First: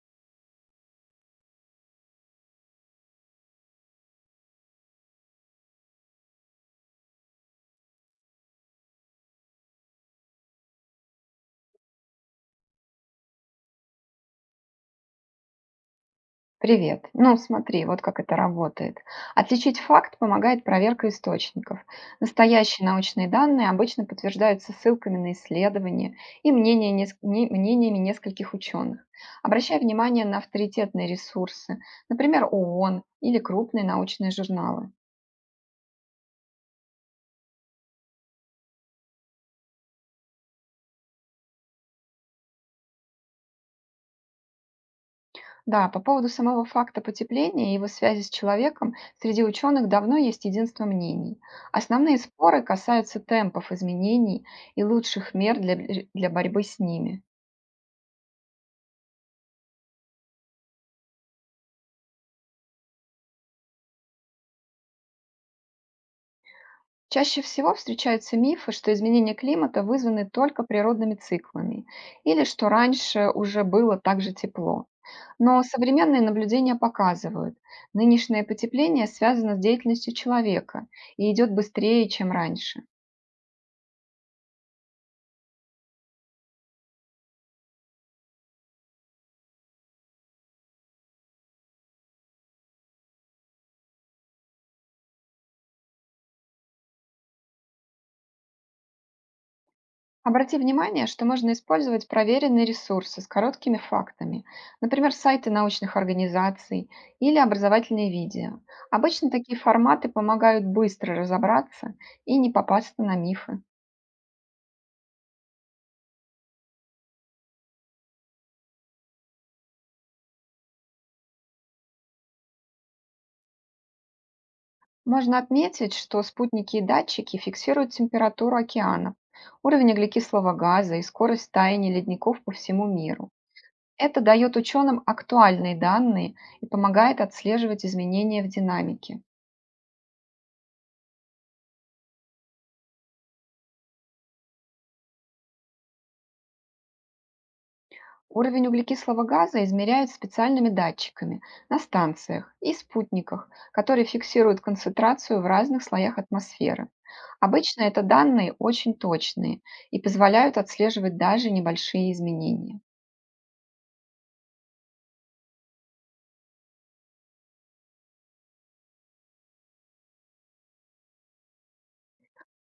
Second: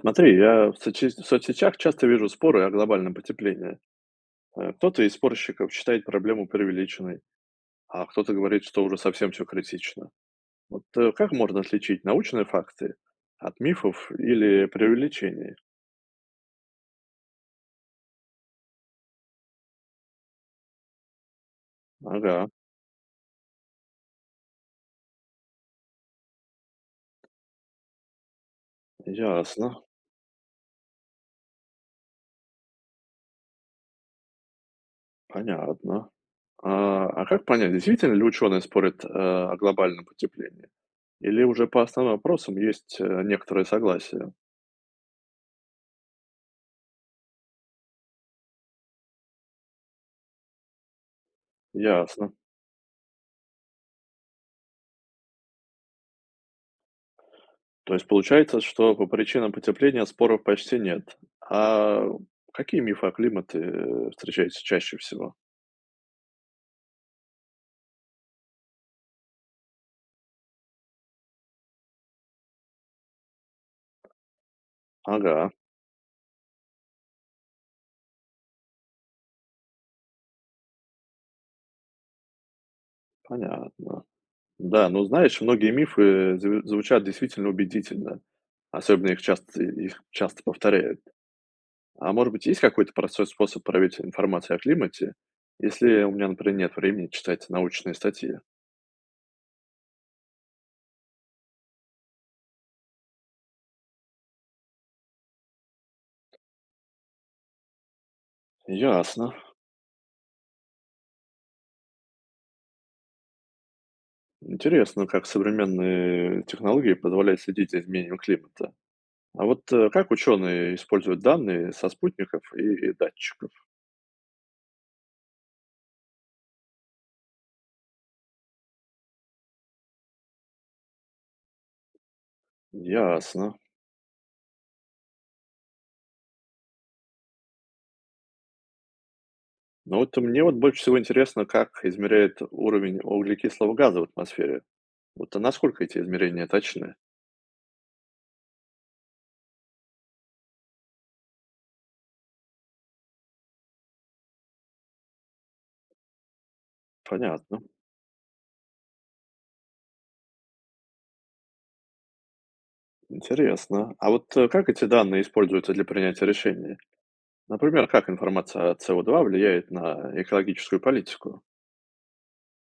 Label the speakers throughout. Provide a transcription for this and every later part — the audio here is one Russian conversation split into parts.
Speaker 1: Смотри, я в соцсетях часто вижу споры о глобальном потеплении. Кто-то из спорщиков считает проблему преувеличенной, а кто-то говорит, что уже совсем все критично. Вот как можно отличить научные факты от мифов или преувеличений?
Speaker 2: Привет. Ну, смотри, вот как это работает. Отличить факт помогает проверка источников.
Speaker 1: Ага,
Speaker 2: Настоящие научные данные обычно подтверждаются ссылками на исследования и мнения мнениями нескольких ученых.
Speaker 1: ясно,
Speaker 2: Обращай внимание на авторитетные ресурсы, например, ООН или крупные научные журналы.
Speaker 1: понятно. А как понять, действительно ли ученые спорят о глобальном потеплении? Или уже по основным вопросам есть некоторое согласие?
Speaker 2: Да, по поводу самого факта потепления и его связи с человеком среди ученых давно есть единство мнений. Основные
Speaker 1: Ясно.
Speaker 2: споры касаются темпов изменений и лучших мер для борьбы с ними.
Speaker 1: То есть получается, что по причинам потепления споров почти нет. А какие мифы о климате встречаются чаще всего?
Speaker 2: Чаще всего встречаются мифы, что изменения климата вызваны только природными циклами или что раньше уже было так же тепло.
Speaker 1: Ага,
Speaker 2: Но современные наблюдения показывают, нынешнее потепление связано с деятельностью человека и идет быстрее, чем раньше.
Speaker 1: понятно. Да, ну знаешь, многие мифы звучат действительно убедительно, особенно их часто повторяют. А может быть, есть какой-то простой способ проверить информацию о климате, если у меня, например, нет времени читать научные статьи?
Speaker 2: Обрати внимание, что можно использовать проверенные ресурсы с короткими фактами, например, сайты научных организаций или образовательные видео. Обычно
Speaker 1: Ясно.
Speaker 2: такие форматы помогают быстро разобраться и не попасться на мифы.
Speaker 1: Интересно, как современные технологии позволяют следить за изменением климата. А вот как ученые используют данные со спутников и датчиков?
Speaker 2: Можно отметить, что спутники и датчики фиксируют температуру океанов, уровень углекислого газа и скорость таяния ледников по всему миру.
Speaker 1: Ясно.
Speaker 2: Это дает ученым актуальные данные и помогает отслеживать изменения в динамике.
Speaker 1: Но вот мне вот больше всего интересно, как измеряет уровень углекислого газа в атмосфере. Вот а насколько эти измерения точны?
Speaker 2: Уровень углекислого газа измеряют специальными датчиками на станциях и спутниках, которые фиксируют концентрацию в разных слоях атмосферы.
Speaker 1: Понятно.
Speaker 2: Обычно это данные очень точные и позволяют отслеживать даже небольшие изменения.
Speaker 1: Интересно. А вот как эти данные используются для принятия решений? Например, как информация о со два влияет на экологическую политику?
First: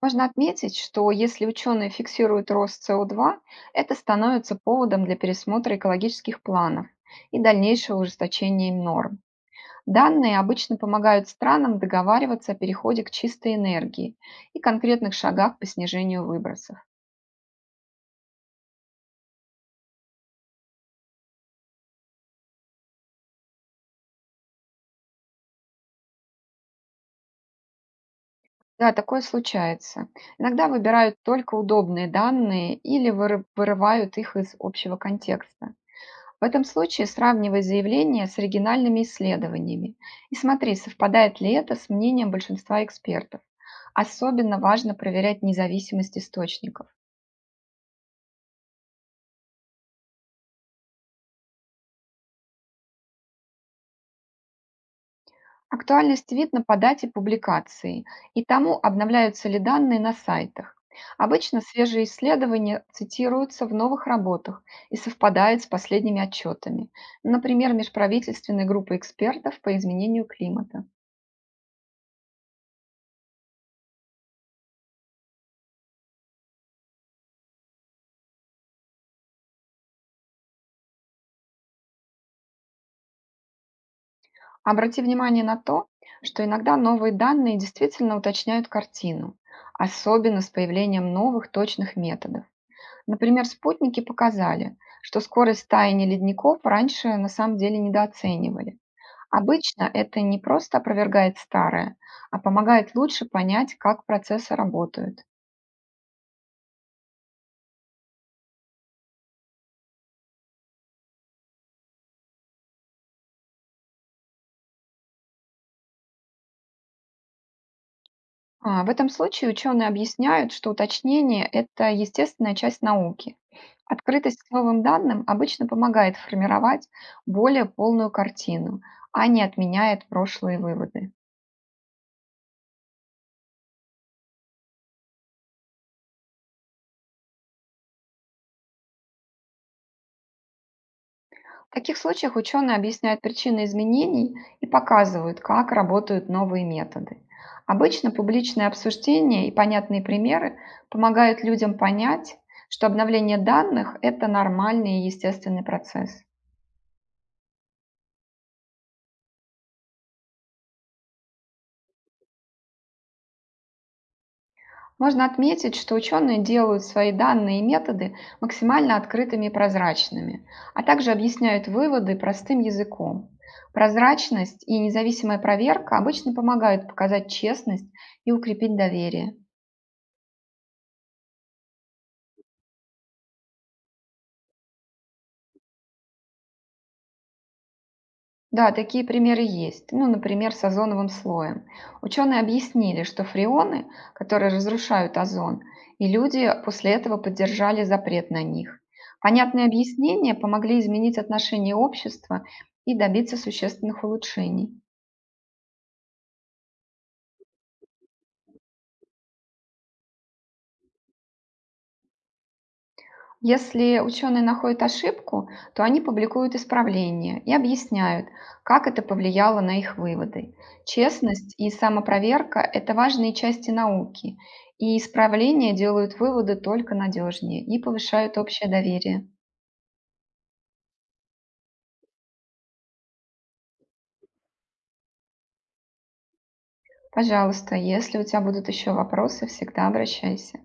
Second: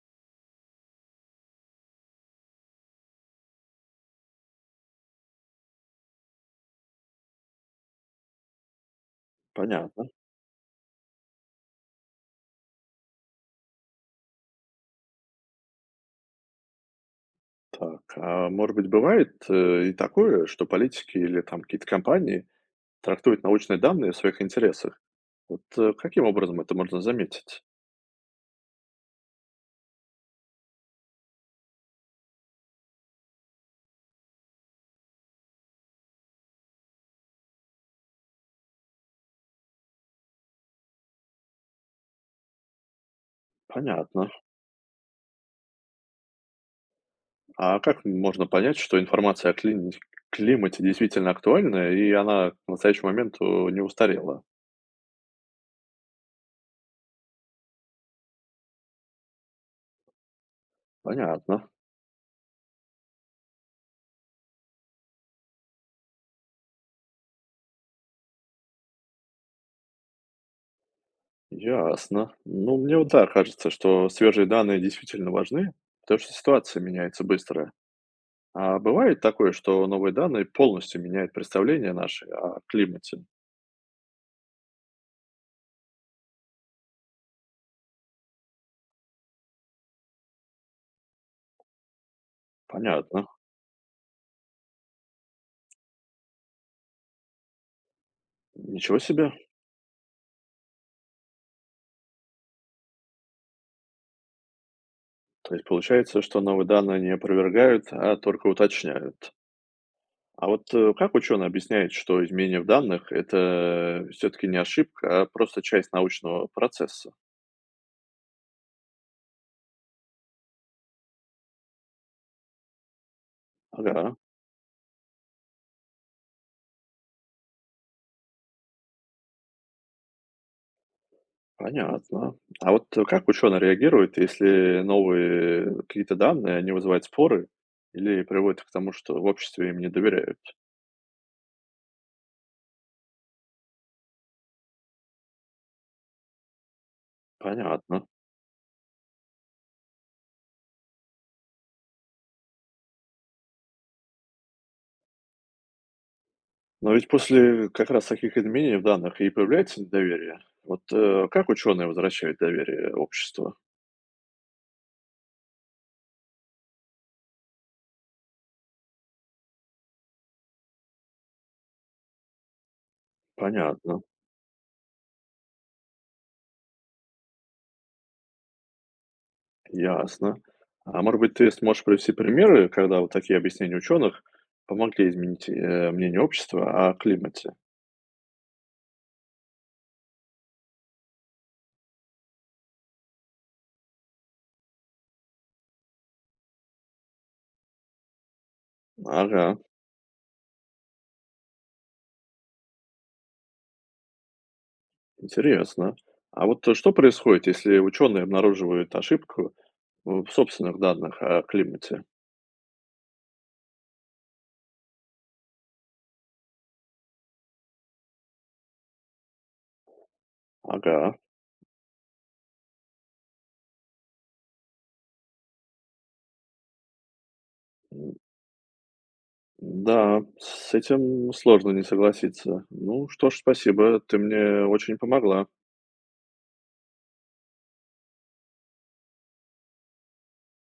Speaker 2: Можно отметить, что если ученые фиксируют рост СО2, это становится поводом для пересмотра экологических планов и дальнейшего ужесточения норм.
Speaker 1: Понятно.
Speaker 2: Данные обычно помогают странам договариваться о переходе к чистой энергии и конкретных шагах по снижению выбросов.
Speaker 1: Так, а может быть, бывает и такое, что политики или там какие-то компании трактуют научные данные в своих интересах? Вот, каким образом это можно заметить?
Speaker 2: Да, такое случается. Иногда выбирают только удобные данные или вырывают их из общего контекста. В этом случае сравнивай заявления с оригинальными исследованиями и смотри, совпадает ли это с мнением большинства экспертов.
Speaker 1: Понятно.
Speaker 2: Особенно важно проверять независимость источников.
Speaker 1: А как можно понять, что информация о клини климате действительно актуальна и она к настоящему моменту не устарела?
Speaker 2: Актуальность видно по дате публикации и тому, обновляются ли данные на сайтах. Обычно
Speaker 1: Понятно.
Speaker 2: свежие исследования цитируются в новых работах и совпадают с последними отчетами, например, межправительственной группы экспертов по изменению климата.
Speaker 1: Ясно. Ну, мне вот да, кажется, что свежие данные действительно важны, потому что ситуация меняется быстро. А бывает такое, что новые данные полностью меняют представление наше о климате?
Speaker 2: Обрати внимание на то, что иногда новые данные действительно уточняют картину, особенно с появлением новых точных методов.
Speaker 1: Понятно.
Speaker 2: Например, спутники показали, что скорость таяния ледников раньше на самом деле недооценивали.
Speaker 1: Ничего себе.
Speaker 2: Обычно это не просто опровергает старое, а помогает лучше понять, как процессы работают.
Speaker 1: То есть получается, что новые данные не опровергают, а только уточняют. А вот, как ученые объясняют, что изменение в данных — это все-таки не ошибка, а просто часть научного процесса?
Speaker 2: В этом случае ученые объясняют, что уточнение– это естественная часть науки.
Speaker 1: Ага,
Speaker 2: Открытость к новым данным обычно помогает формировать более полную картину, а не отменяет прошлые выводы.
Speaker 1: понятно. А вот как ученые реагируют, если какие-то данные, они вызывают споры или приводят к тому, что в обществе им не доверяют?
Speaker 2: В таких случаях ученые объясняют причины изменений и показывают, как работают новые методы.
Speaker 1: Понятно.
Speaker 2: Обычно публичное обсуждение и понятные примеры помогают людям понять, что обновление данных– это нормальный и естественный процесс.
Speaker 1: Но ведь после как раз таких изменений в данных и появляется недоверие. Вот как ученые возвращают доверие обществу?
Speaker 2: Можно отметить, что ученые делают свои данные и методы максимально открытыми и прозрачными, а также объясняют выводы простым языком.
Speaker 1: Понятно.
Speaker 2: Прозрачность и независимая проверка обычно помогают показать честность и укрепить доверие.
Speaker 1: Ясно. А может быть, ты сможешь привести примеры, когда вот такие объяснения ученых помогли изменить мнение общества о климате?
Speaker 2: Да, такие примеры есть. Ну, например, с озоновым слоем. Ученые объяснили, что фреоны, которые разрушают озон, и люди после этого поддержали запрет на них.
Speaker 1: Ага,
Speaker 2: Понятные объяснения помогли изменить отношение общества и добиться существенных улучшений.
Speaker 1: интересно. А вот что происходит, если ученые обнаруживают ошибку в собственных данных о климате?
Speaker 2: Если ученые находят ошибку, то они публикуют исправления и объясняют, как это повлияло на их выводы.
Speaker 1: Ага,
Speaker 2: Честность и самопроверка– это важные части науки, и исправления делают выводы только надежнее и
Speaker 1: м,
Speaker 2: повышают общее доверие.
Speaker 1: да, с этим сложно не согласиться. Ну что ж, спасибо, ты мне очень помогла.
Speaker 2: Пожалуйста, если у тебя будут еще вопросы, всегда обращайся.